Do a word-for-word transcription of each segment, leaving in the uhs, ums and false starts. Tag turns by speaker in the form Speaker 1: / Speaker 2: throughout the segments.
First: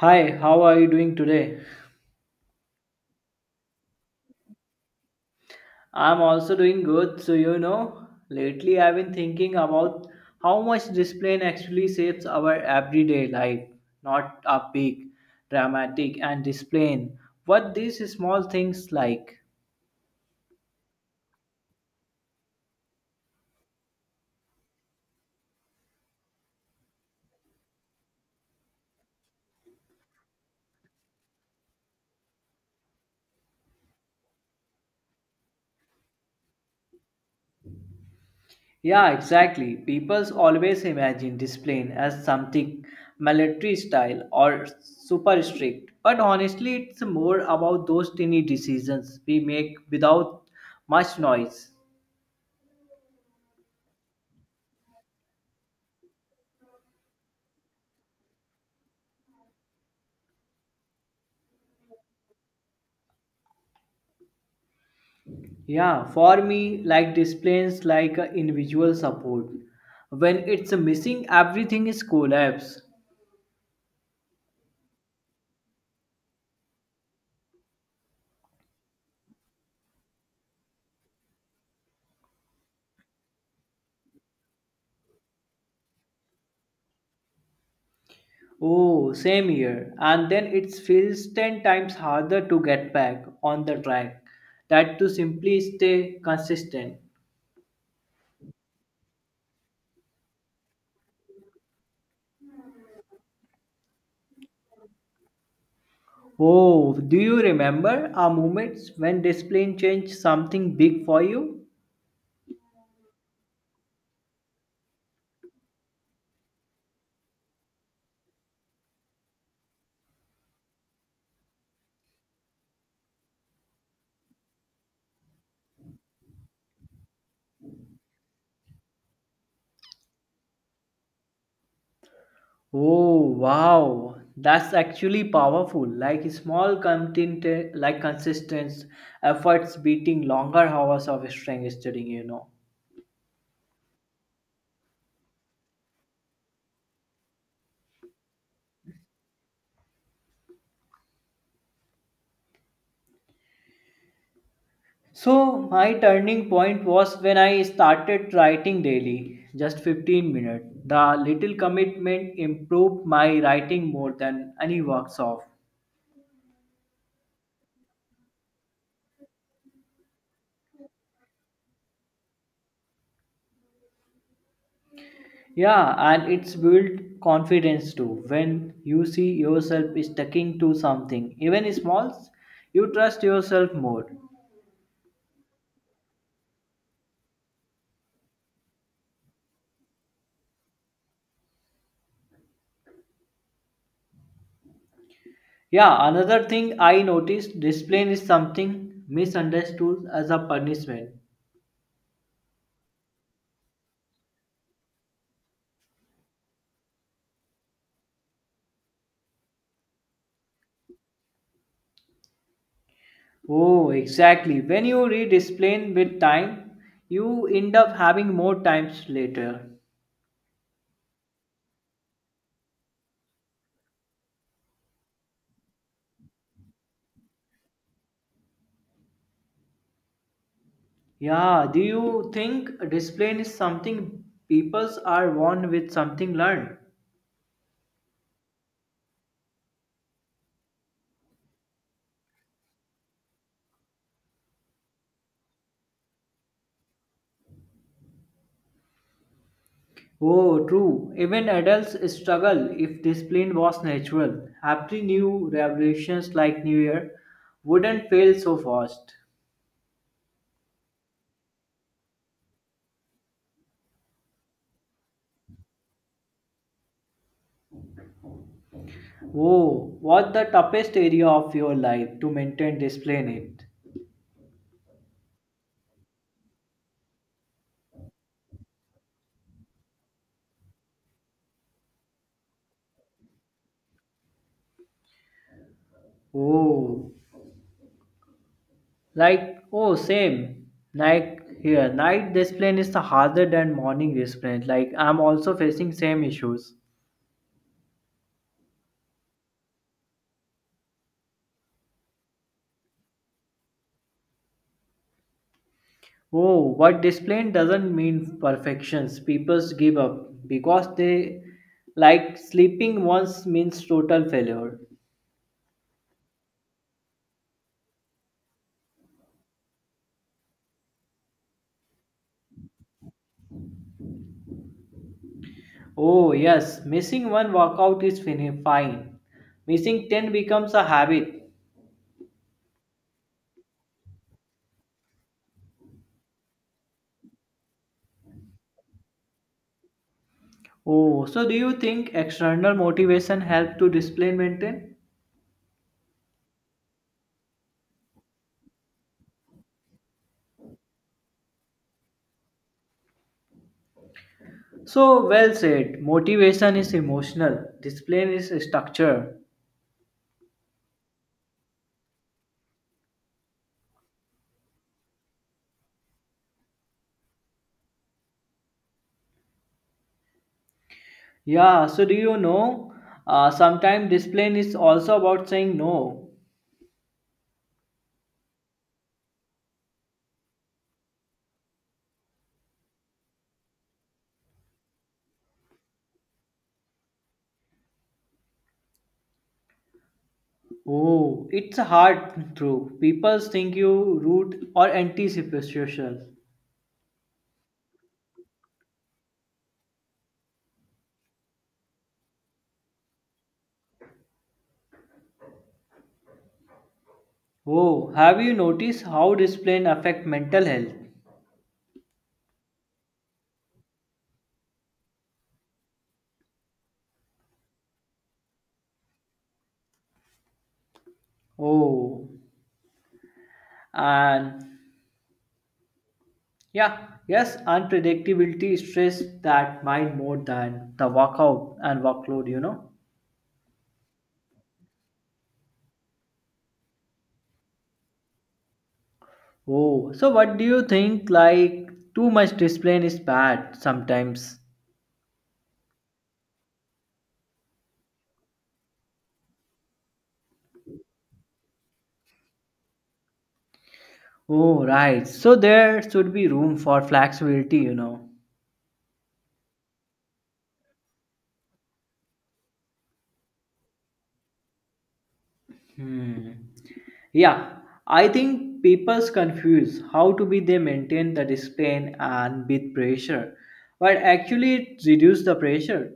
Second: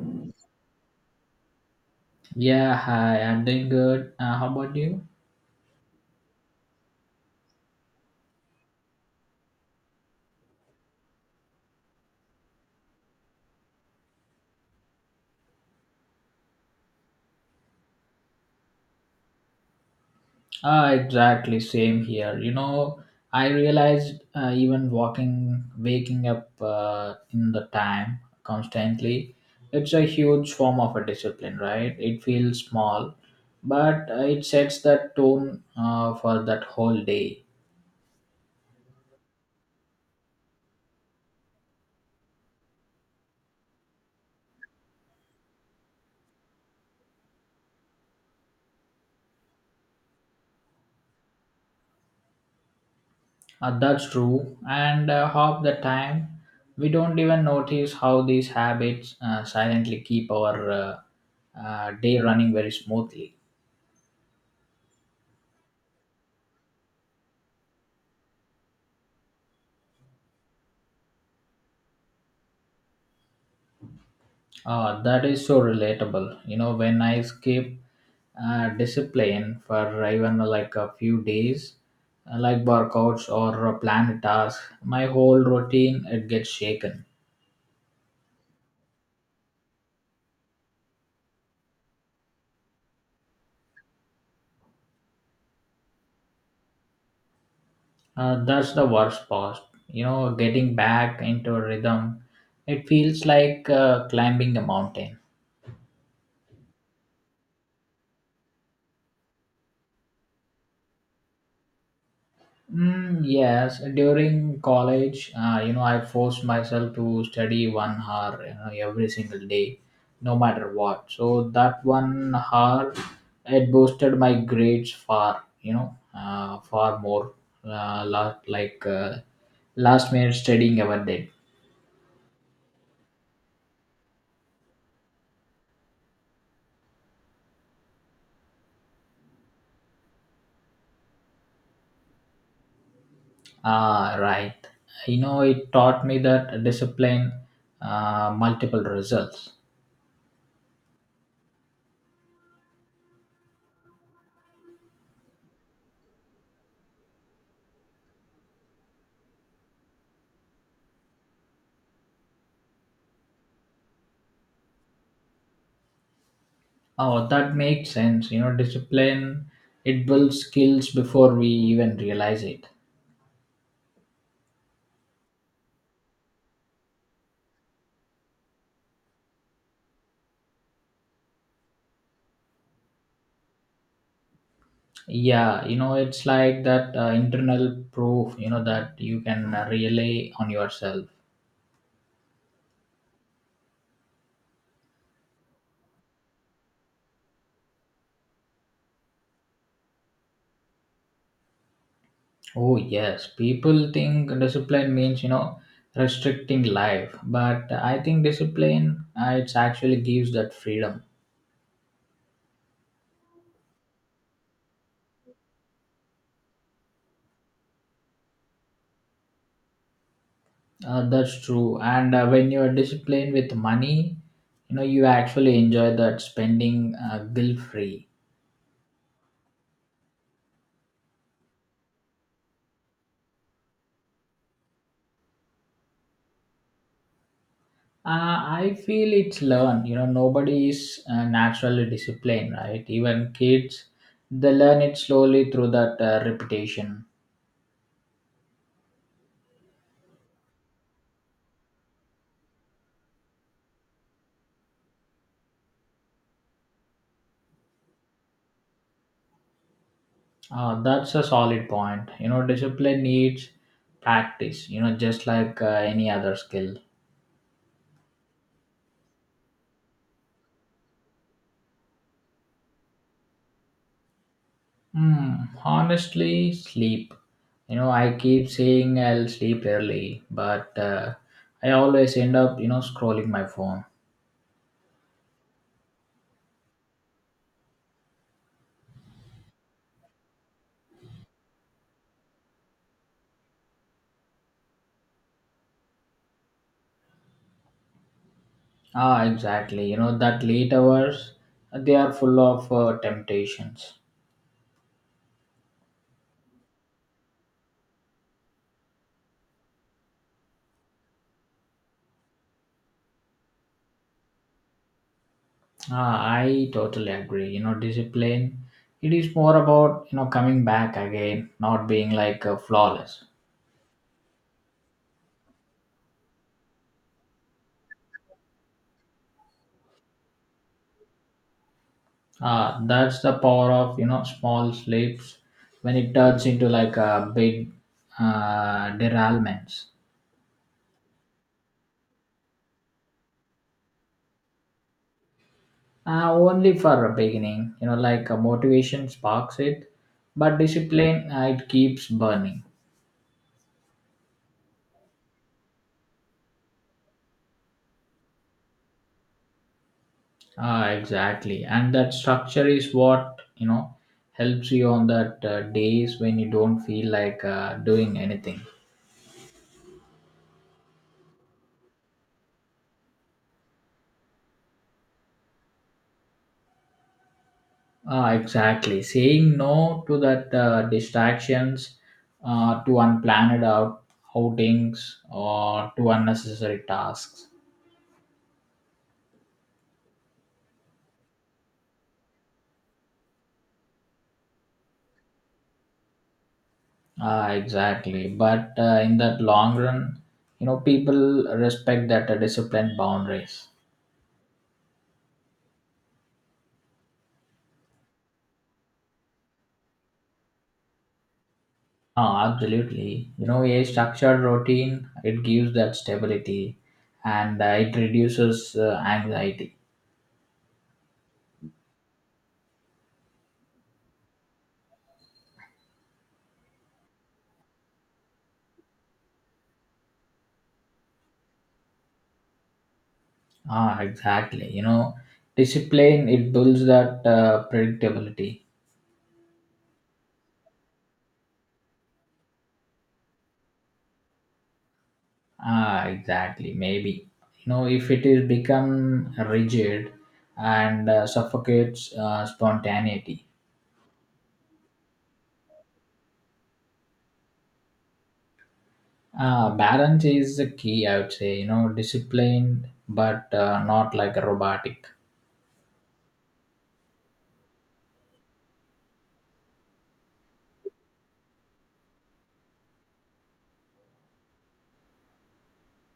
Speaker 1: Hi, how are you doing today?
Speaker 2: Yeah, hi, I'm doing good. Uh, how about you?
Speaker 1: I'm also doing good. So, you know, lately I've been thinking about how much discipline actually shapes our everyday life, not a big, dramatic, and discipline. What these small things like?
Speaker 2: Ah, exactly, same here. You know, I realized uh, even walking, waking up uh, in the time constantly, it's a huge form of a discipline, right? It feels small, but uh, it sets that tone uh, for that whole day.
Speaker 1: Yeah, exactly. People always imagine discipline as something military style or super strict. But honestly, it's more about those tiny decisions we make without much noise.
Speaker 2: Uh, that's true. And uh, half the time, we don't even notice how these habits uh, silently keep our uh, uh, day running very smoothly.
Speaker 1: Yeah, for me, like displays like a individual support. When it's missing, everything is collapse.
Speaker 2: Uh, that is so relatable. You know, when I escape uh, discipline for even like a few days, uh, like workouts or a planned task, my whole routine it gets shaken.
Speaker 1: Oh, same here. And then it feels ten times harder to get back on the track that to simply stay consistent.
Speaker 2: Uh, that's the worst part. You know, getting back into a rhythm, it feels like uh, climbing a mountain.
Speaker 1: Oh, do you remember our moments when discipline changed something big for you?
Speaker 2: Mm, yes, during college, uh, you know, I forced myself to study one hour, you know, every single day, no matter what. So that one hour, it boosted my grades far, you know, uh, far more. Uh, la- like uh, last minute studying ever did.
Speaker 1: Oh wow, that's actually powerful. Like small content, like consistent efforts beating longer hours of strength studying, you know.
Speaker 2: Ah, right. You know, it taught me that discipline, uh, multiple results.
Speaker 1: So my turning point was when I started writing daily, just fifteen minutes. The little commitment improved my writing more than any workshop.
Speaker 2: Oh, that makes sense. You know, discipline, it builds skills before we even realize it.
Speaker 1: Yeah, and it's built confidence too. When you see yourself sticking to something, even small, you trust yourself more.
Speaker 2: Yeah, you know, it's like that uh, internal proof, you know, that you can uh, rely on yourself.
Speaker 1: Yeah, another thing I noticed discipline is something misunderstood as a punishment.
Speaker 2: Oh, yes. People think discipline means, you know, restricting life. But I think discipline, uh, it's actually gives that freedom.
Speaker 1: Oh, exactly. When you rediscipline with time, you end up having more times later.
Speaker 2: Uh, that's true. And uh, when you're disciplined with money, you know, you actually enjoy that spending uh, guilt free.
Speaker 1: Yeah, do you think discipline is something peoples are born with something learned?
Speaker 2: Uh, I feel it's learned. You know, nobody is uh, naturally disciplined, right? Even kids, they learn it slowly through that uh, repetition.
Speaker 1: Oh, true. Even adults struggle if discipline was natural. Happy new revolutions like New Year wouldn't fail so fast.
Speaker 2: Uh, that's a solid point. You know, discipline needs practice. You know, just like uh, any other skill.
Speaker 1: Oh, what's the toughest area of your life to maintain discipline it?
Speaker 2: Hmm. Honestly, sleep. You know, I keep saying I'll sleep early, but uh, I always end up, you know, scrolling my phone.
Speaker 1: Oh, like, oh, same. Like here, night discipline is the harder than morning discipline. Like I'm also facing same issues.
Speaker 2: Ah, exactly. You know, that late hours, they are full of uh, temptations.
Speaker 1: Oh, but discipline doesn't mean perfections. People give up because they like sleeping once means total failure.
Speaker 2: Ah, I totally agree. You know, discipline, it is more about, you know, coming back again, not being like uh, flawless.
Speaker 1: Oh, yes, missing one workout is fini- fine. Missing ten becomes a habit.
Speaker 2: Ah, that's the power of, you know, small slips when it turns into like a big uh, derailments.
Speaker 1: Oh, so do you think external motivation helps to discipline maintain?
Speaker 2: Ah, only for a beginning, you know, like a motivation sparks it, but discipline, uh, it keeps burning.
Speaker 1: So well said. Motivation is emotional. Discipline is structure.
Speaker 2: Ah, exactly. And that structure is what, you know, helps you on that uh, days when you don't feel like uh, doing anything.
Speaker 1: Yeah. So do you know? Uh, sometimes discipline is also about saying no.
Speaker 2: Ah, exactly. Saying no to that uh, distractions, uh, to unplanned out outings or to unnecessary tasks.
Speaker 1: Oh, it's hard through. People think you rude or antisocial.
Speaker 2: Ah, exactly. But uh, in that long run, you know, people respect that uh, disciplined boundaries.
Speaker 1: Oh, have you noticed how discipline affect mental health?
Speaker 2: Oh, absolutely. You know, a structured routine, it gives that stability and uh, it reduces uh, anxiety.
Speaker 1: Oh, and yeah, yes, unpredictability stress that mind more than the workout and workload, you know.
Speaker 2: Ah, exactly. You know, discipline, it builds that uh, predictability.
Speaker 1: Oh, so what do you think like too much discipline is bad sometimes?
Speaker 2: Ah, exactly. Maybe. You know, if it is become rigid and uh, suffocates uh, spontaneity.
Speaker 1: Oh, right. So there should be room for flexibility, you know.
Speaker 2: Uh, balance is the key, I would say. You know, disciplined, but uh, not like a robotic.
Speaker 1: Hmm. Yeah, I think people's confuse how to be they maintain the discipline and with pressure, but actually it reduce the pressure.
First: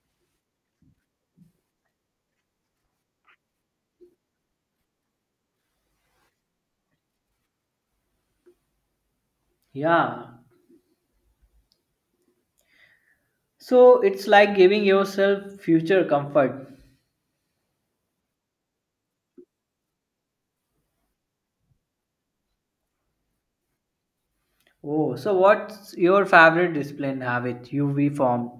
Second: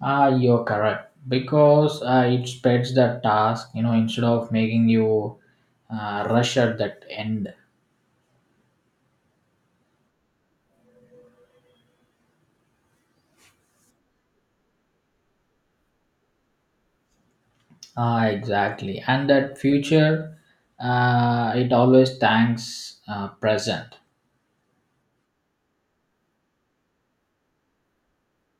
Speaker 2: Ah, you're correct because uh, it spreads the task, you know, instead of making you uh, rush at that end.
Speaker 1: Yeah, so it's like giving yourself future comfort.
Speaker 2: Ah, exactly. And that future, uh, it always thanks uh, present.
Speaker 1: Oh, so what's your favorite discipline habit you've formed?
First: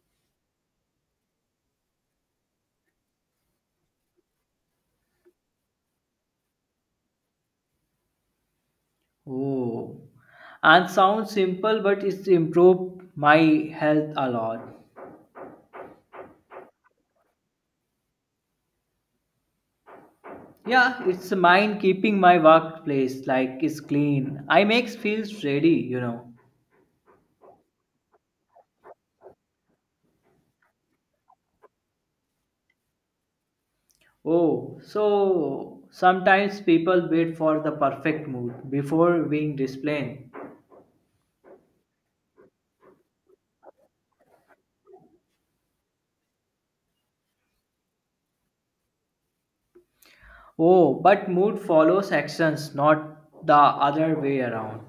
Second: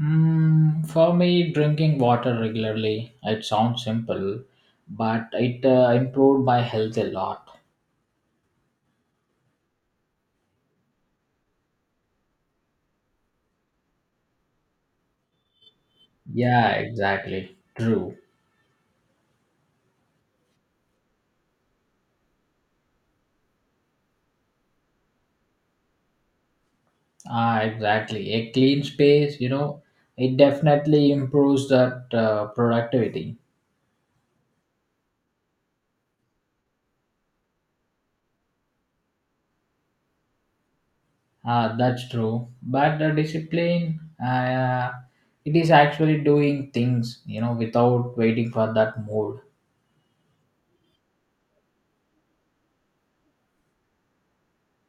Speaker 2: Mm, for me, drinking water regularly, it sounds simple, but it uh, improved my health a lot.
Speaker 1: Oh, and sounds simple, but it's improved my health a lot.
Speaker 2: Yeah, exactly. True.
Speaker 1: Yeah, it's mine keeping my workplace like is clean. I makes feels ready, you know.
Speaker 2: Ah, exactly. A clean space, you know, it definitely improves that uh, productivity.
Speaker 1: Oh, so sometimes people wait for the perfect mood before being disciplined.
Speaker 2: Ah, that's true. But the discipline, uh, it is actually doing things, you know, without waiting for that mood.
Speaker 1: Oh, but mood follows actions, not the other way around.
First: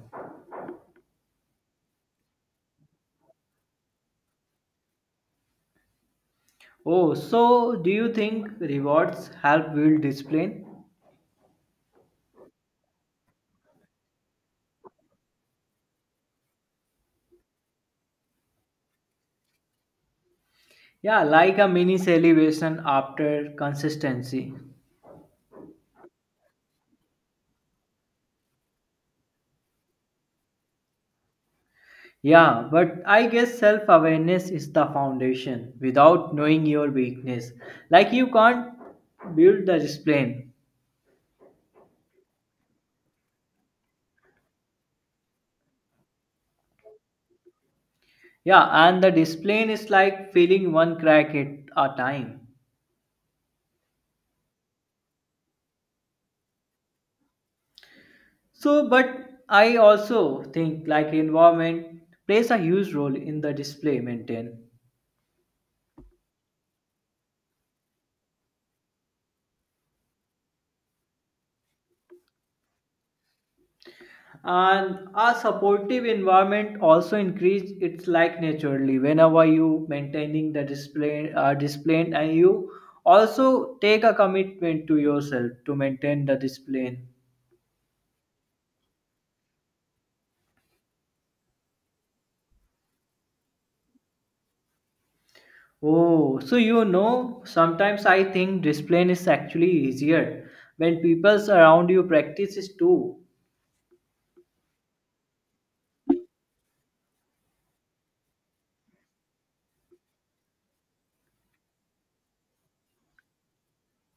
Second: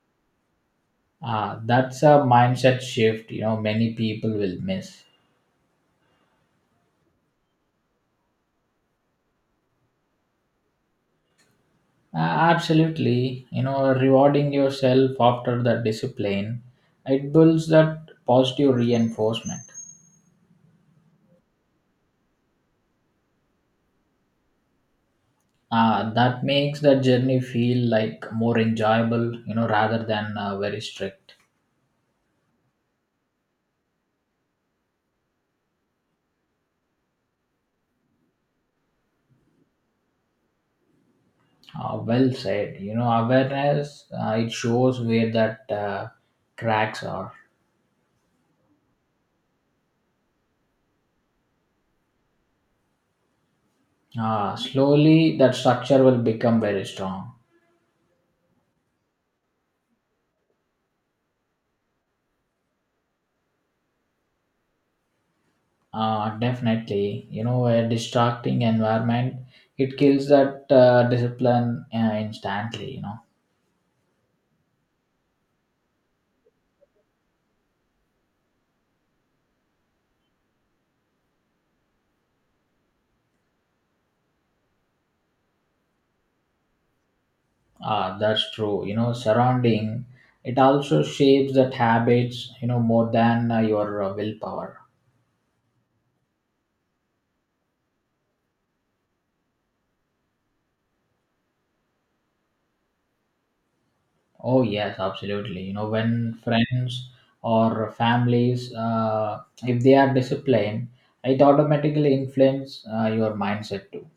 Speaker 2: Ah, that's a mindset shift, you know, many people will miss.
Speaker 1: Oh, so do you think rewards help build discipline?
Speaker 2: Ah, absolutely. You know, rewarding yourself after the discipline, it builds that positive reinforcement.
Speaker 1: Yeah, like a mini celebration after consistency.
Speaker 2: Uh, that makes that journey feel like more enjoyable you know rather than uh, very strict.
Speaker 1: Yeah, but I guess self awareness is the foundation without knowing your weakness. Like you can't build the discipline.
Speaker 2: Uh, well said. You know awareness, uh, it shows where that uh, cracks are.
Speaker 1: Yeah, and the discipline is like filling one crack at a time.
Speaker 2: Uh, slowly that structure will become very strong.
Speaker 1: So, but I also think like environment plays a huge role in the display maintain.
Speaker 2: Uh, definitely. You know a distracting environment, it kills that uh, discipline, uh, instantly you know
Speaker 1: And a supportive environment also increase its like naturally whenever you maintaining the display uh, display and you also take a commitment to yourself to maintain the display.
Speaker 2: uh, That's true. You know surrounding, it also shapes that habits, you know more than uh, your uh, willpower.
Speaker 1: Oh, so you know sometimes I think display is actually easier when people around you practices too.
Speaker 2: Oh yes, absolutely. You know, when friends or families, uh, if they are disciplined, it automatically influences uh, your mindset too.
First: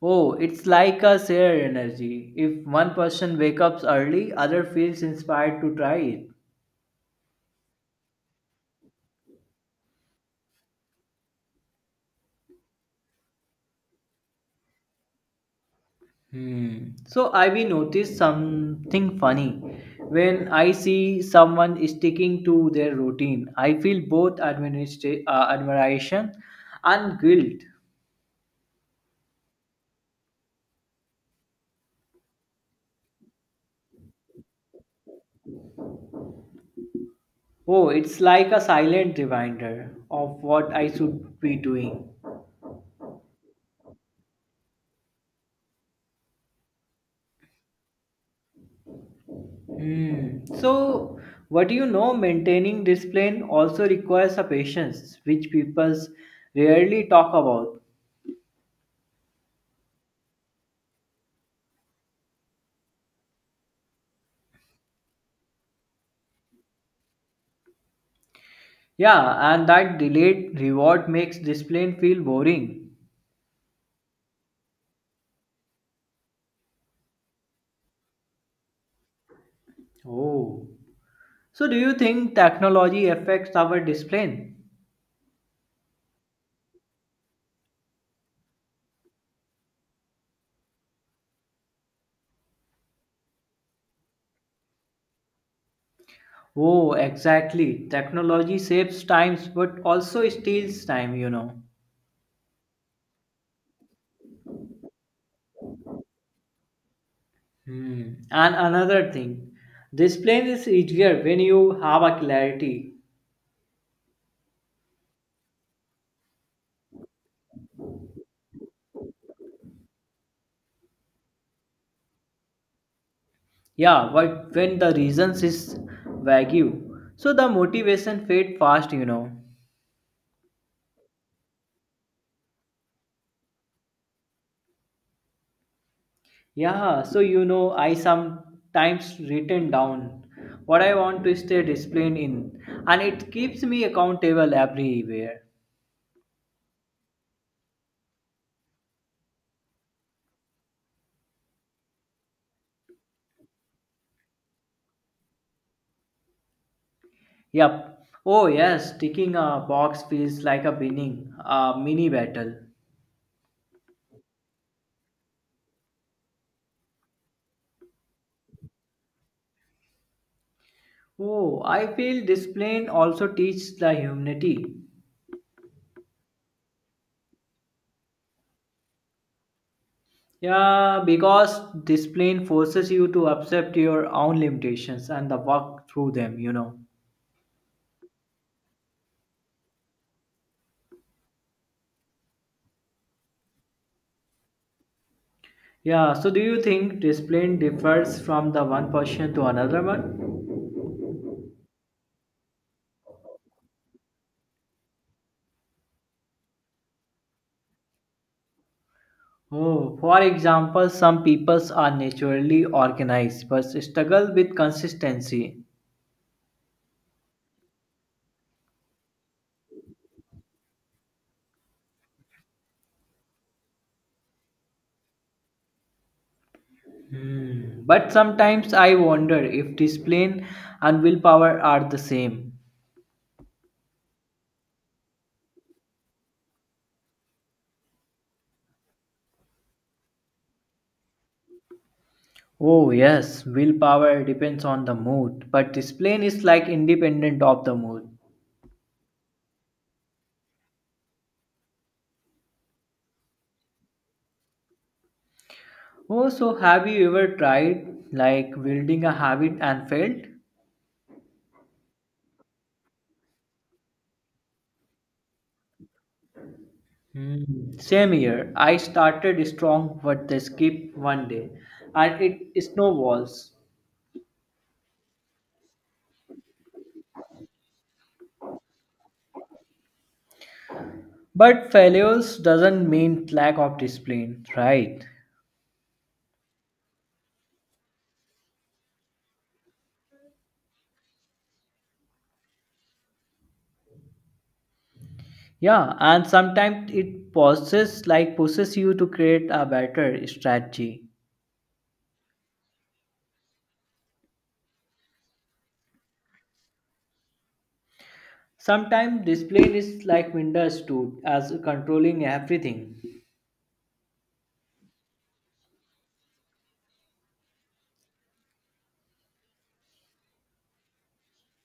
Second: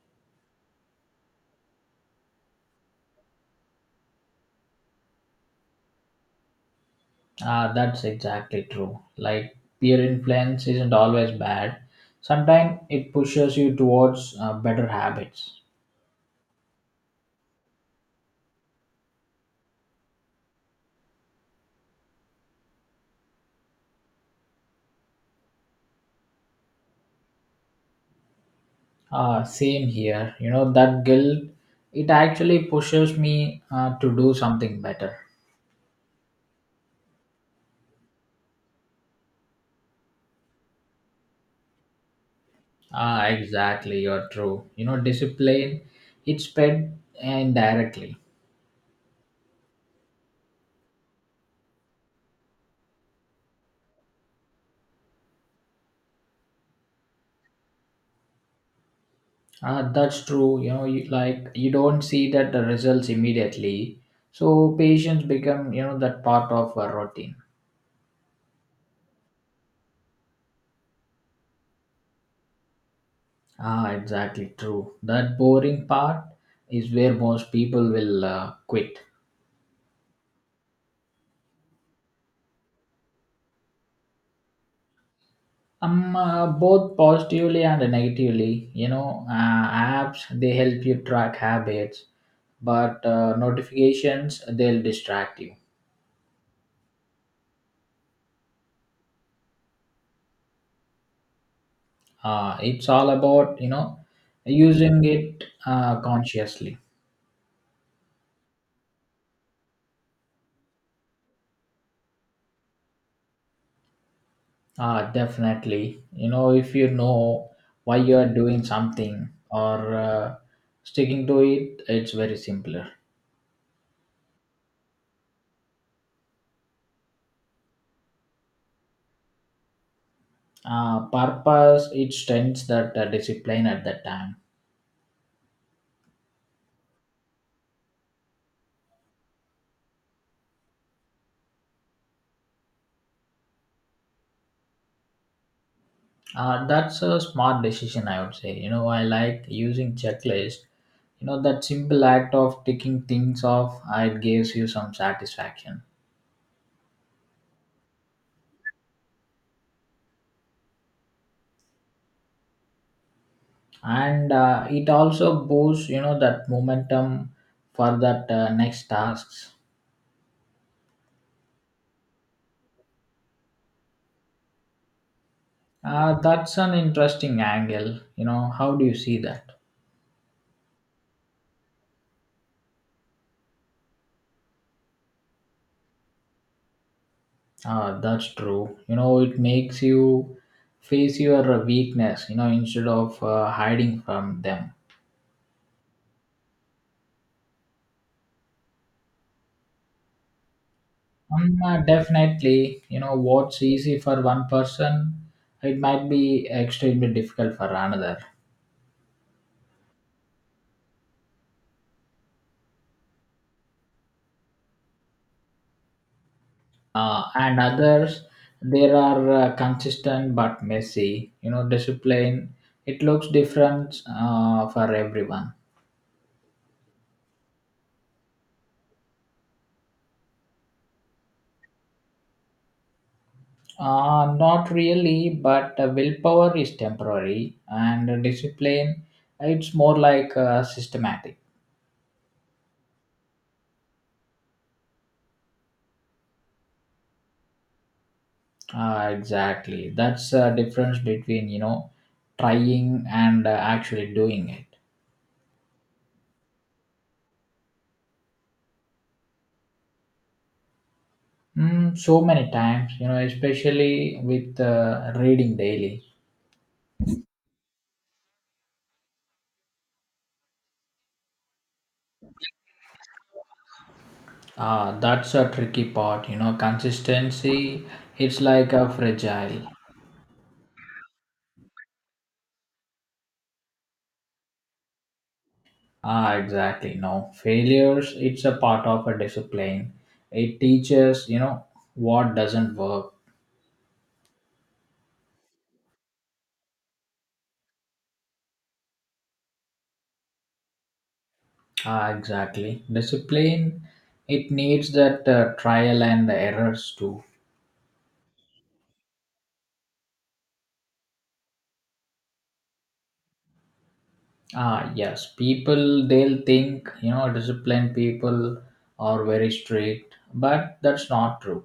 Speaker 1: Oh, it's like a shared energy. If one person wakes up early, other feels inspired to try it.
Speaker 2: Uh, that's exactly true. Like peer influence isn't always bad. Sometimes it pushes you towards uh, better habits.
Speaker 1: Hmm. So I will notice something funny. When I see someone sticking to their routine, I feel both administra- uh, admiration and guilt.
Speaker 2: Uh, same here. You know, that guilt, it actually pushes me uh, to do something better.
Speaker 1: Oh, it's like a silent reminder of what I should be doing.
Speaker 2: Ah, exactly. You're true. You know, discipline, it's fed indirectly.
Speaker 1: Hmm. So, what do you know? Maintaining discipline also requires a patience, which people rarely talk about.
Speaker 2: Uh, that's true. You know, you, like you don't see that the results immediately, so patients become you know that part of a routine.
Speaker 1: Yeah, and that delayed reward makes discipline feel boring.
Speaker 2: Ah, exactly true. That boring part is where most people will uh, quit.
Speaker 1: Oh. So, do you think technology affects our discipline?
Speaker 2: Um, uh, both positively and negatively. You know, uh, apps they help you track habits, but uh, notifications they'll distract you.
Speaker 1: Oh, exactly. Technology saves times, but also steals time. You know.
Speaker 2: Uh, it's all about you know using it uh, consciously.
Speaker 1: Hmm. And another thing, discipline is easier when you have a clarity.
Speaker 2: Ah, definitely. You know, if you know why you are doing something or uh, sticking to it, it's very simpler.
Speaker 1: Yeah, but when the reasons is vague, so the motivation fade fast, you know.
Speaker 2: Uh, purpose, it strengthens that uh, discipline at that time.
Speaker 1: Yeah, so you know, I sometimes written down what I want to stay disciplined in, and it keeps me accountable everywhere.
Speaker 2: Uh, that's a smart decision, I would say. You know, I like using checklist. You know, that simple act of ticking things off, uh, it gives you some satisfaction.
Speaker 1: Yep. Oh yes, ticking a box feels like a winning, a mini battle.
Speaker 2: And uh, it also boosts, you know, that momentum for that uh, next tasks.
Speaker 1: Oh, I feel discipline also teaches the humanity.
Speaker 2: Uh, that's an interesting angle. You know, how do you see that?
Speaker 1: Yeah, because discipline forces you to accept your own limitations and the work through them, you know.
Speaker 2: Uh, that's true. You know, it makes you face your weakness, you know, instead of uh, hiding from them.
Speaker 1: Yeah, so do you think discipline differs from the one person to another one?
Speaker 2: Um, uh, definitely, you know, what's easy for one person, it might be extremely difficult for another.
Speaker 1: Oh, for example, some peoples are naturally organized but struggle with consistency.
Speaker 2: Uh, and others, there are uh, consistent but messy. You know, discipline, it looks different uh, for everyone.
Speaker 1: Hmm. But sometimes I wonder if discipline and willpower are the same.
Speaker 2: Uh, not really, but uh, willpower is temporary, and uh, discipline, it's more like uh, systematic.
Speaker 1: Oh, yes, willpower depends on the mood, but discipline is like independent of the mood.
Speaker 2: Uh, exactly, that's the difference between you know trying and uh, actually doing it.
Speaker 1: Oh, so have you ever tried like building a habit and failed?
Speaker 2: Mm, so many times, you know, especially with uh, reading daily.
Speaker 1: Hmm. Same here. I started strong with the skip one day and it snowballs.
Speaker 2: Ah, that's a tricky part, you know. Consistency, it's like a fragile.
Speaker 1: But failures doesn't mean lack of discipline, right?
Speaker 2: Ah, exactly. No failures. It's a part of a discipline. It teaches, you know, what doesn't work.
Speaker 1: Yeah, and sometimes it pushes like pushes you to create a better strategy.
Speaker 2: Ah, exactly. Discipline. It needs that uh, trial and errors too.
Speaker 1: Sometimes discipline is like misunderstood as controlling everything.
Speaker 2: Ah, yes. People they'll think, you know, disciplined people are very strict, but that's not true.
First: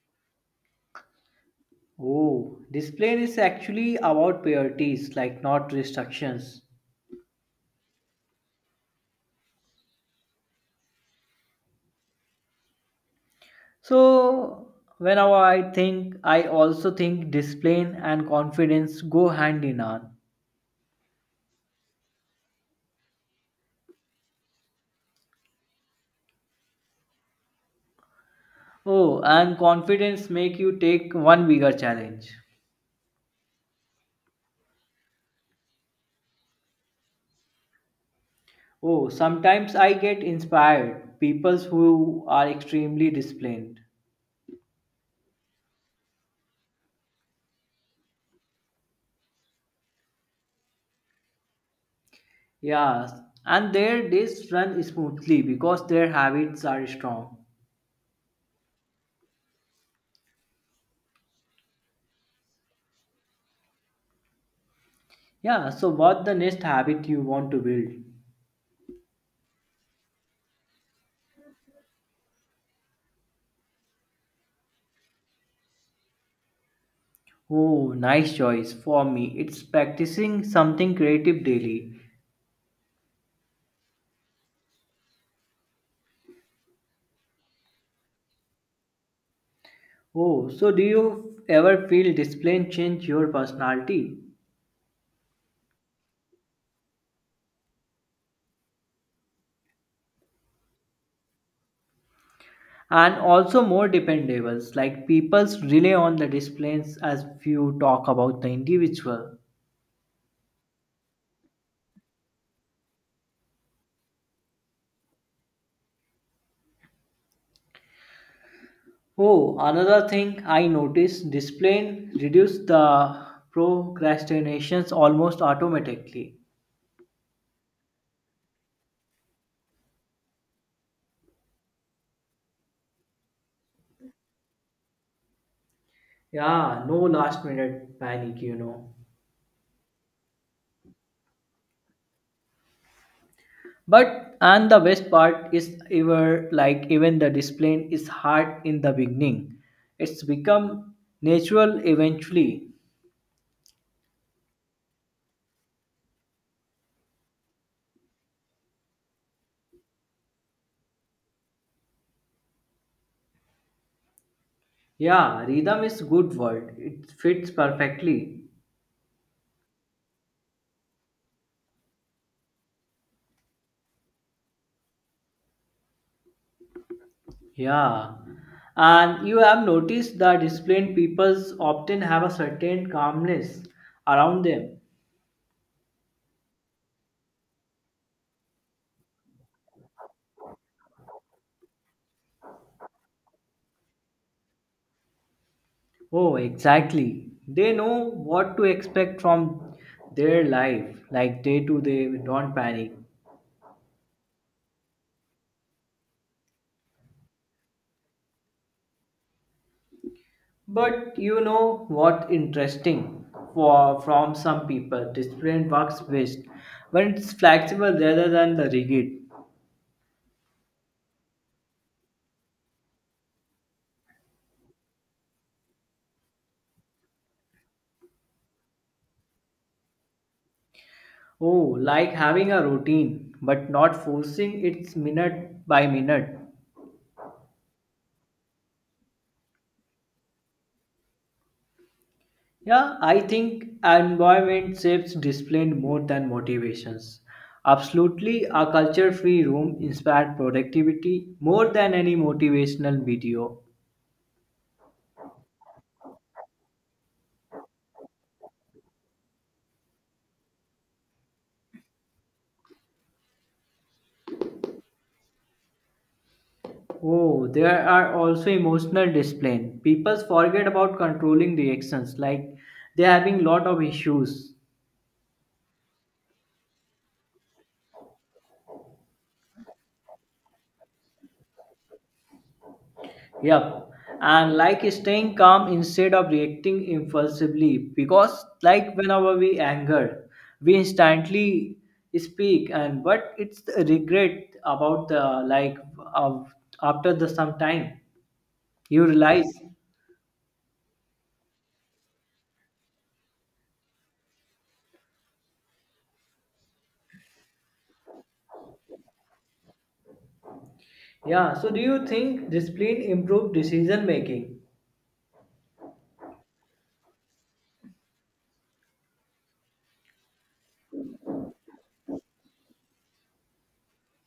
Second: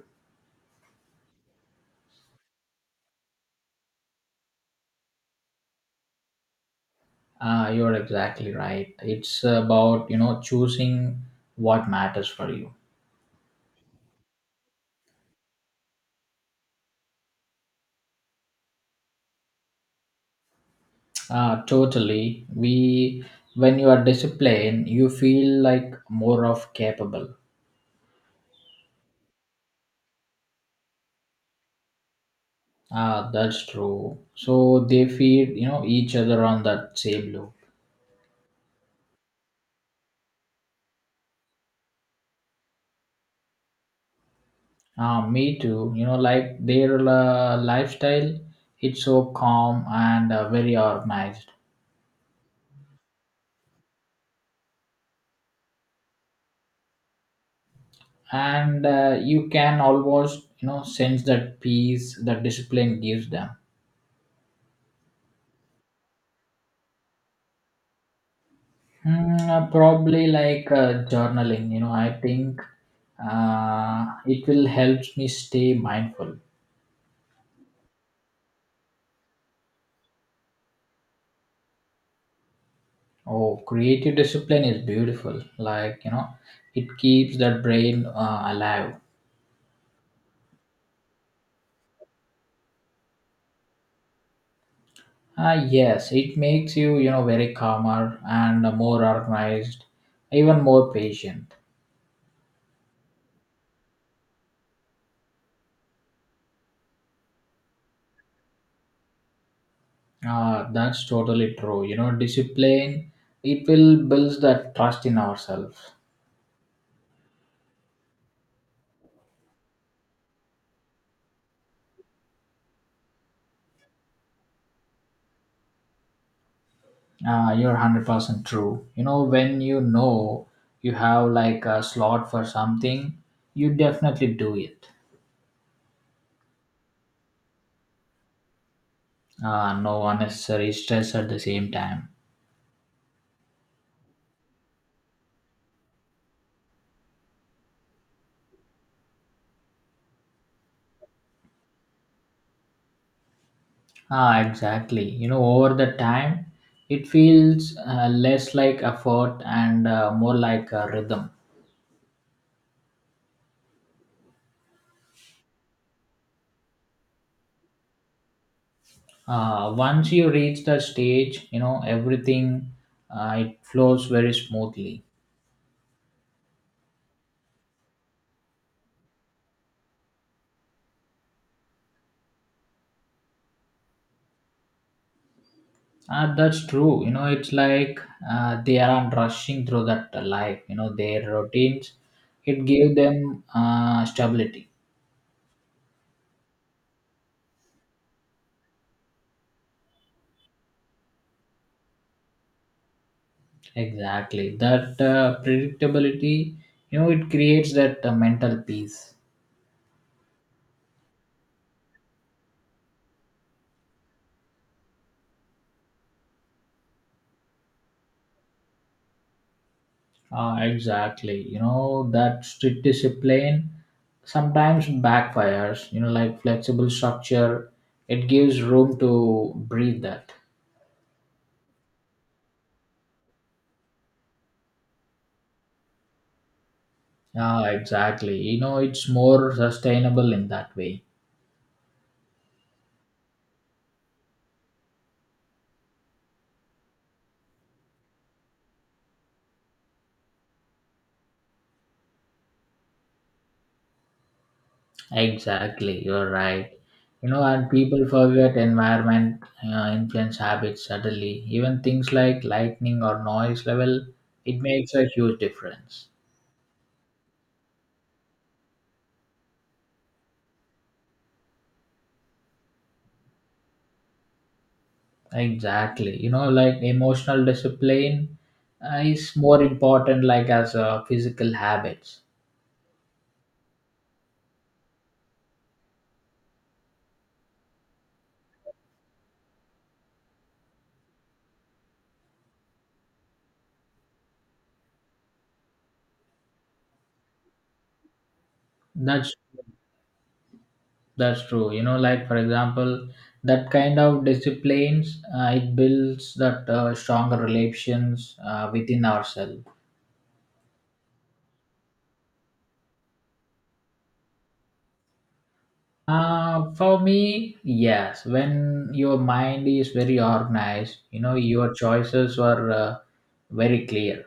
Speaker 1: Oh, this plan is actually about priorities, like not restrictions.
Speaker 2: Ah, you're exactly right. It's about, you know, choosing what matters for you.
Speaker 1: So, whenever I think, I also think discipline and confidence go hand in hand.
Speaker 2: Ah, totally. We, when you are disciplined, you feel like more of capable.
Speaker 1: Oh, and confidence make you take one bigger challenge.
Speaker 2: Ah, that's true. So they feed you know each other on that same loop.
Speaker 1: Oh, sometimes I get inspired people who are extremely disciplined.
Speaker 2: Ah, me too. You know, like their uh, lifestyle, it's so calm and uh, very organized,
Speaker 1: Yeah, and their days run smoothly because their habits are strong.
Speaker 2: and uh, you can almost you know sense that peace that discipline gives them.
Speaker 1: Yeah, so what the next habit you want to build?
Speaker 2: Mm, uh, probably like uh, journaling, you know, I think uh, it will help me stay mindful.
Speaker 1: Oh, nice choice. For me, it's practicing something creative daily.
Speaker 2: Oh, creative discipline is beautiful. Like, you know, it keeps the brain uh, alive.
Speaker 1: Oh, so do you ever feel discipline change your personality?
Speaker 2: Uh, yes, it makes you, you know, very calmer and more organized, even more patient.
Speaker 1: And also more dependables, like people's rely on the disciplines as few talk about the individual.
Speaker 2: Uh, that's totally true. You know, discipline, it will builds that trust in ourselves.
Speaker 1: Oh, another thing I noticed, discipline reduce the procrastinations almost automatically.
Speaker 2: Uh, you're one hundred percent true. You know, when you know you have like a slot for something, you definitely do it.
Speaker 1: Yeah, no last minute panic, you know.
Speaker 2: Uh, no unnecessary stress at the same time.
Speaker 1: But and the best part is ever like even the discipline is hard in the beginning. It's become natural eventually.
Speaker 2: Ah, exactly. You know, over the time, it feels uh, less like effort and uh, more like a rhythm.
Speaker 1: Yeah, rhythm is good word. It fits perfectly.
Speaker 2: Uh, once you reach the stage, you know, everything uh, it flows very smoothly.
Speaker 1: Yeah. And you have noticed that disciplined peoples often have a certain calmness around them.
Speaker 2: Uh, that's true. You know, it's like uh, they aren't rushing through that life. You know, their routines, it gave them uh, stability.
Speaker 1: Oh, exactly. They know what to expect from their life, like day to day, don't panic.
Speaker 2: Exactly. That uh, predictability, you know, it creates that uh, mental peace.
Speaker 1: But you know what interesting for from some people, discipline works best when it's flexible rather than the rigid.
Speaker 2: Uh, exactly. You know, that strict discipline sometimes backfires. You know, like flexible structure, it gives room to breathe that.
Speaker 1: Oh, like having a routine but not forcing it minute by minute.
Speaker 2: Yeah, exactly. You know, it's more sustainable in that way.
Speaker 1: Yeah, I think environment shapes discipline more than motivations. Absolutely, a culture-free room inspired productivity more than any motivational video.
Speaker 2: Exactly, you're right. You know, and people forget environment uh, influence habits subtly. Even things like lightning or noise level, it makes a huge difference.
Speaker 1: Oh, there are also emotional discipline. People forget about controlling reactions, like they're having lot of issues.
Speaker 2: Exactly. You know, like emotional discipline uh, is more important, like as a physical habits.
Speaker 1: Yep. And like staying calm instead of reacting impulsively. Because like whenever we anger, we instantly speak and but it's the regret about the like of after the some time you
Speaker 2: That's
Speaker 1: realize.
Speaker 2: that's true. You know, like for example, that kind of disciplines uh, it builds that uh, stronger relations uh, within ourselves.
Speaker 1: Yeah. So do you think discipline improve decision making?
Speaker 2: Uh, for me, yes. When your mind is very organized, you know, your choices are uh, very clear.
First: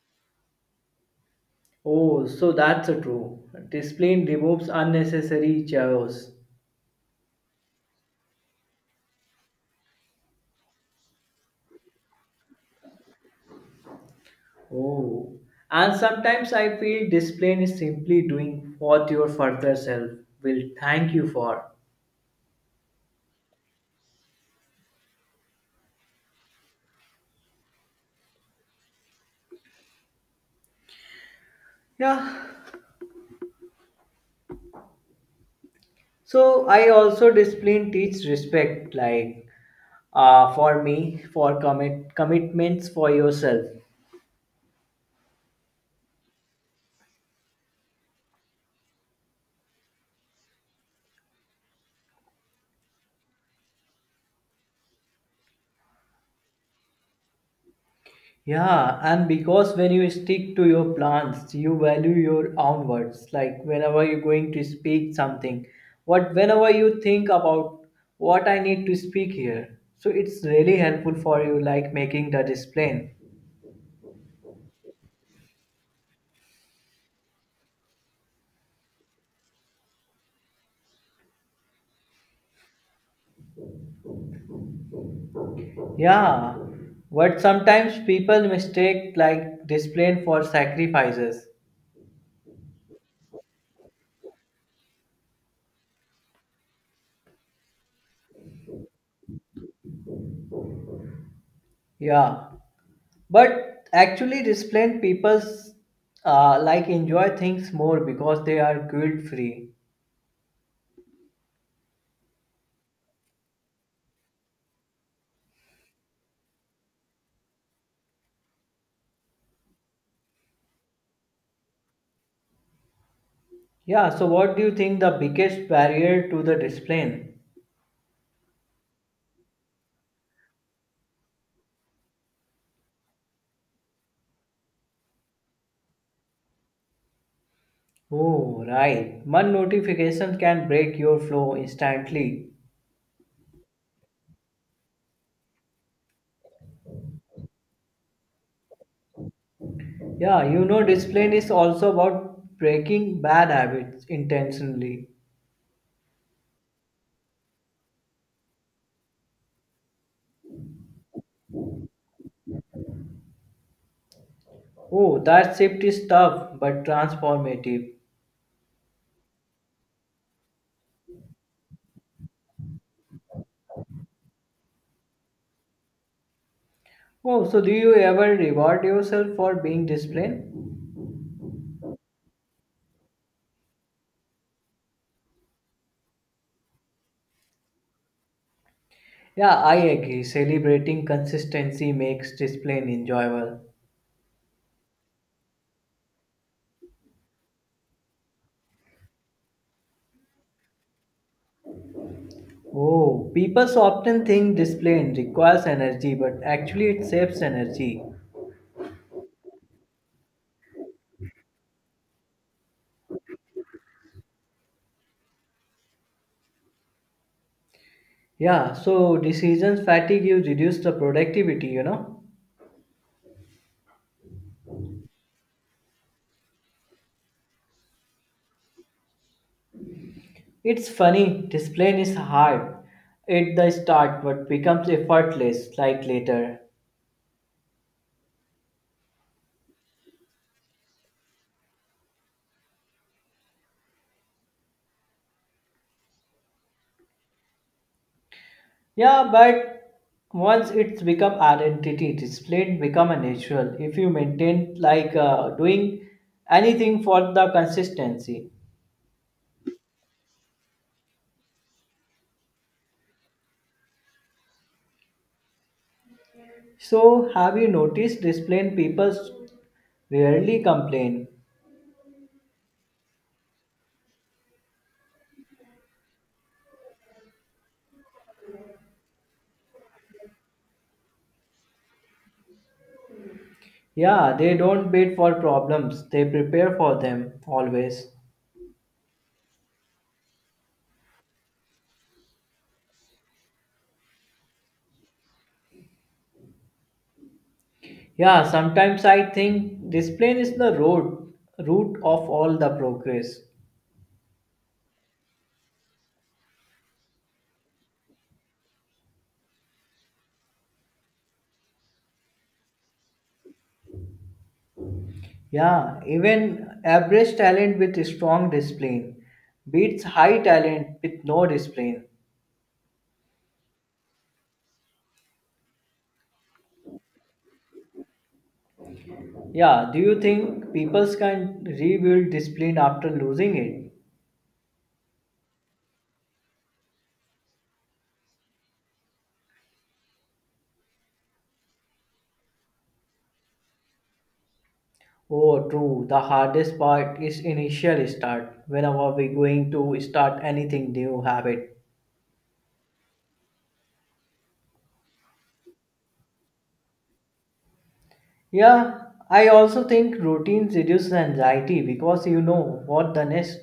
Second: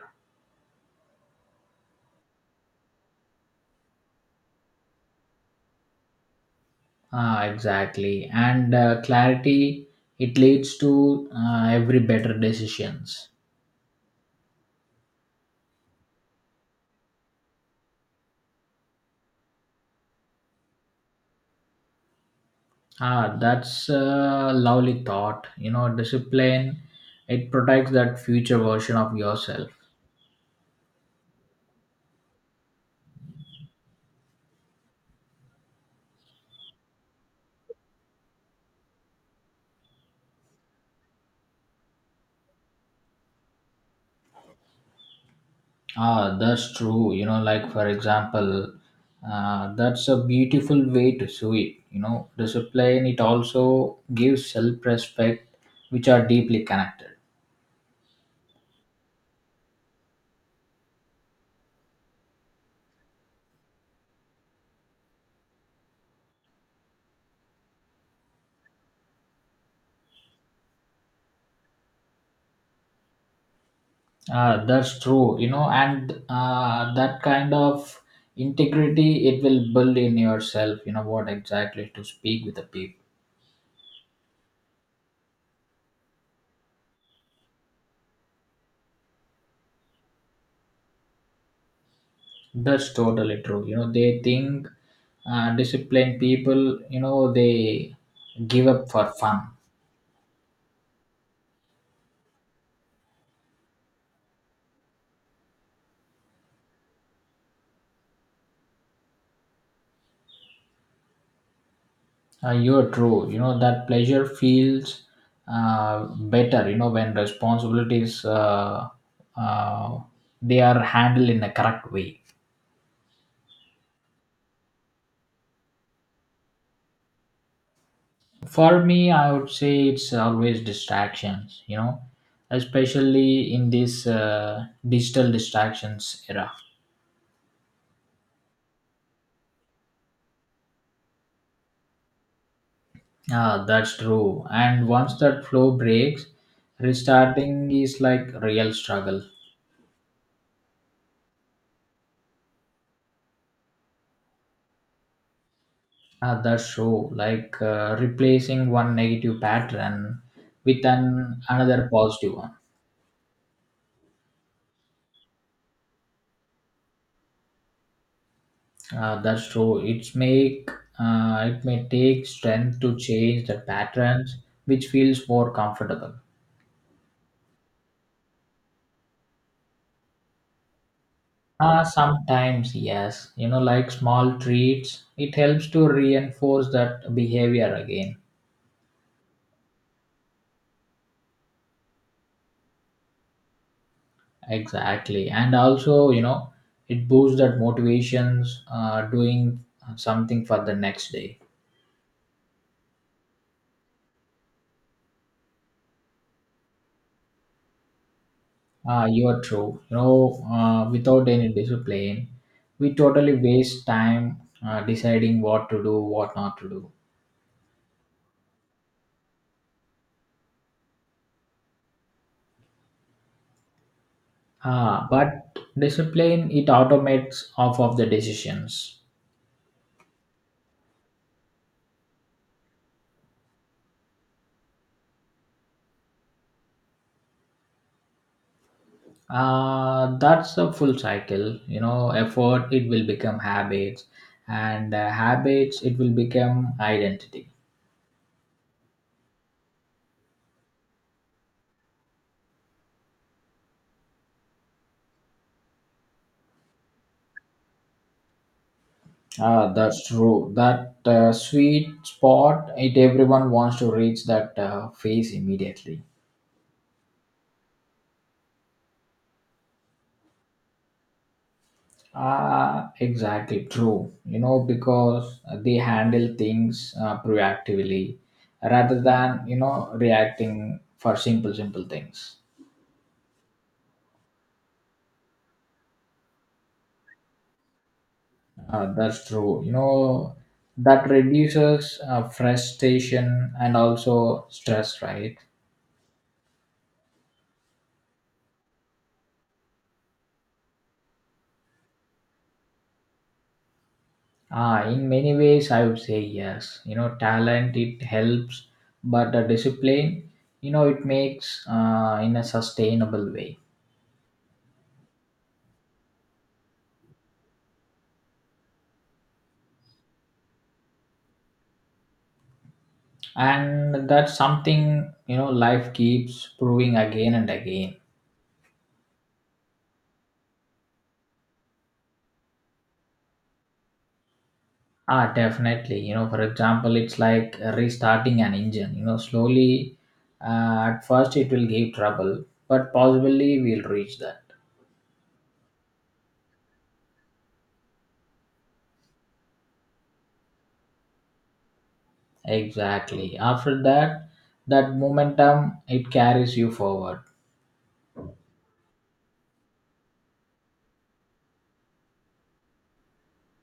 Speaker 1: Oh, so that's a true. Discipline removes unnecessary chaos.
Speaker 2: Ah, exactly. And uh, clarity, it leads to uh, every better decisions.
Speaker 1: Oh, and sometimes I feel discipline is simply doing what your further self will thank you for.
Speaker 2: Ah, that's a lovely thought. You know, discipline, it protects that future version of yourself.
Speaker 1: Yeah. So I also discipline teach respect, like uh, for me, for commit commitments for yourself.
Speaker 2: Ah, that's true. You know, like for example, uh, that's a beautiful way to see it. You know, discipline, it also gives self respect, which are deeply connected.
Speaker 1: Yeah, and because when you stick to your plans, you value your own words. Like whenever you're going to speak something, what whenever you think about what I need to speak here, so it's really helpful for you, like making the discipline.
Speaker 2: Ah, that's true. You know, and uh, that kind of integrity, it will build in yourself, you know, what exactly to speak with the people.
Speaker 1: Yeah, but sometimes people mistake like discipline for sacrifices.
Speaker 2: That's totally true. You know, they think uh, disciplined people, you know, they give up for fun.
Speaker 1: Yeah, but actually disciplined people uh, like enjoy things more because they are guilt free.
Speaker 2: Uh, you're true. You know that pleasure feels uh, better. You know when responsibilities uh, uh, they are handled in a correct way.
Speaker 1: Yeah, so what do you think the biggest barrier to the discipline?
Speaker 2: For me, I would say it's always distractions. You know, especially in this uh, digital distractions era.
Speaker 1: Oh, right. One notification can break your flow instantly.
Speaker 2: Ah, that's true. And once that flow breaks, restarting is like real struggle.
Speaker 1: Yeah, you know, discipline is also about breaking bad habits intentionally.
Speaker 2: At that show, like uh, replacing one negative pattern with an another positive one.
Speaker 1: Oh, that shift is tough but transformative.
Speaker 2: Uh, that's true. It's make uh, it may take strength to change the patterns, which feels more comfortable.
Speaker 1: Oh, so do you ever reward yourself for being disciplined?
Speaker 2: Uh, sometimes yes, you know, like small treats, it helps to reinforce that behavior again.
Speaker 1: Yeah, I agree. Celebrating consistency makes discipline enjoyable.
Speaker 2: Exactly, and also you know, it boosts that motivations uh, doing something for the next day.
Speaker 1: Oh, people so often think this plane requires energy, but actually it saves energy.
Speaker 2: Uh, you are true. You know, uh, without any discipline, we totally waste time uh, deciding what to do, what not to do.
Speaker 1: Yeah, so decisions fatigue you reduce the productivity, you know.
Speaker 2: Ah, but discipline, it automates off of the decisions.
Speaker 1: It's funny, this plane is hard at the start but becomes effortless like later.
Speaker 2: Uh, that's the full cycle. You know, effort, it will become habits, and uh, habits, it will become identity.
Speaker 1: Yeah, but once it's become identity, this plane become a natural if you maintain like uh, doing anything for the consistency.
Speaker 2: Ah, that's true. That uh, sweet spot, it everyone wants to reach that uh, phase immediately.
Speaker 1: So, have you noticed disciplined people rarely complain?
Speaker 2: Ah, exactly true. You know, because they handle things uh, proactively rather than you know reacting for simple simple things.
Speaker 1: Yeah, they don't wait for problems, they prepare for them always.
Speaker 2: Uh, that's true. You know, that reduces uh, frustration and also stress, right?
Speaker 1: Yeah, sometimes I think discipline is the road root of all the progress.
Speaker 2: Ah, in many ways, I would say yes. You know, talent it helps, but the discipline, you know, it makes uh, in a sustainable way.
Speaker 1: Yeah, even average talent with strong discipline beats high talent with no discipline.
Speaker 2: And that's something you know life keeps proving again and again.
Speaker 1: Yeah, do you think people can rebuild discipline after losing it?
Speaker 2: Ah, definitely. You know for example, it's like restarting an engine, you know slowly. Uh, at first it will give trouble, but possibly we'll reach that.
Speaker 1: Oh, true. The hardest part is initial start. Whenever we're going to start anything new habit.
Speaker 2: Exactly, after that, that momentum it carries you forward.
Speaker 1: Yeah, I also think routines reduce anxiety because you know what the next.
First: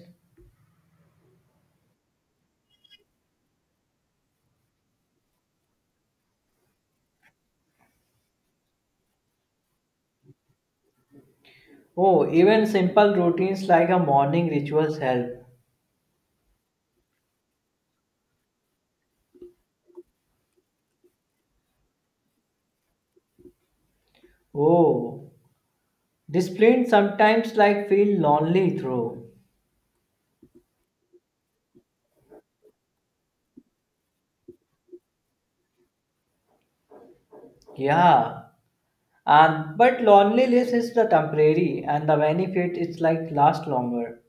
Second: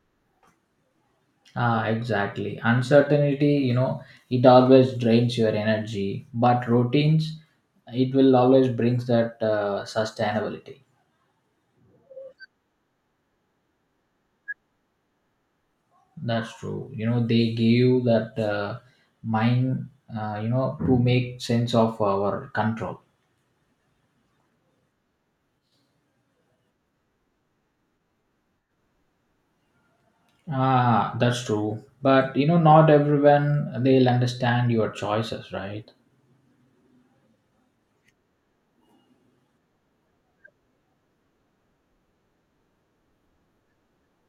Speaker 2: Ah, exactly, uncertainty, you know it always drains your energy, but routines it will always brings that uh, sustainability.
Speaker 1: Oh, even simple routines like a morning rituals help.
Speaker 2: That's true. You know, they gave that uh, mind, uh, you know, to make sense of our control.
Speaker 1: Oh, discipline sometimes like feel lonely through.
Speaker 2: Ah, that's true. But, you know, not everyone, they'll understand your choices, right?
Speaker 1: Yeah, and but loneliness is the temporary and the benefit is like last longer.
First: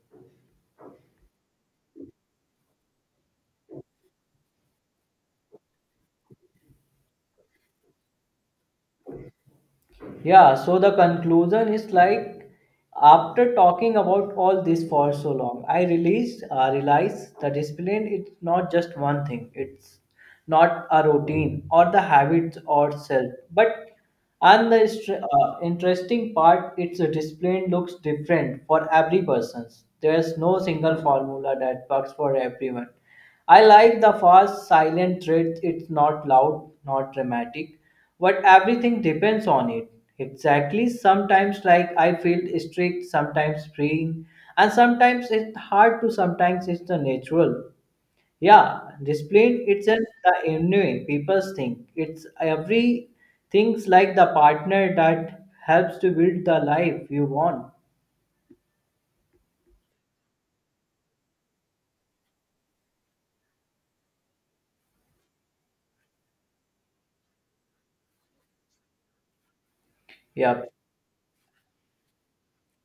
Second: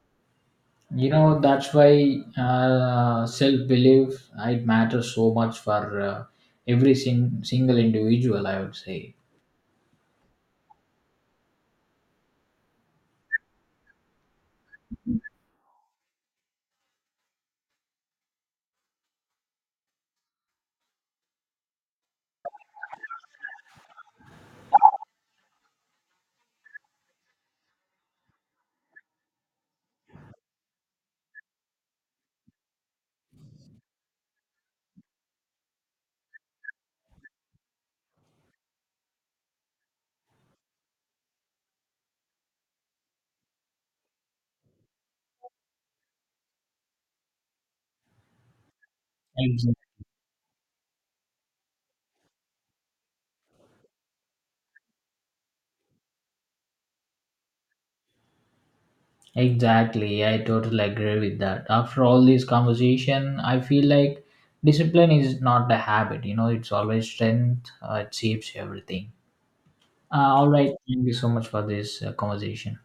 Speaker 2: You know, that's why uh, self belief, it matters so much for uh, every sing- single individual, I would say.
Speaker 1: Yeah, so the conclusion is like after talking about all this for so long, I released uh, realized the discipline it's not just one thing. It's not a routine or the habits or self, but and the str- uh, interesting part, it's a discipline looks different for every person. There's no single formula that works for everyone. I like the fast, silent thread. It's not loud, not dramatic but everything depends on it exactly sometimes like I feel strict sometimes freeing and sometimes it's hard to sometimes it's the natural yeah discipline
Speaker 2: Exactly.
Speaker 1: it's an the anyway people think it's every things like the partner that helps to build the life you want
Speaker 2: Exactly, I totally agree with that. After all this conversation, I feel like discipline is not a habit, you know, it's always strength, uh, it shapes everything. Uh, all
Speaker 1: yeah
Speaker 2: right, thank you so much for this uh, conversation.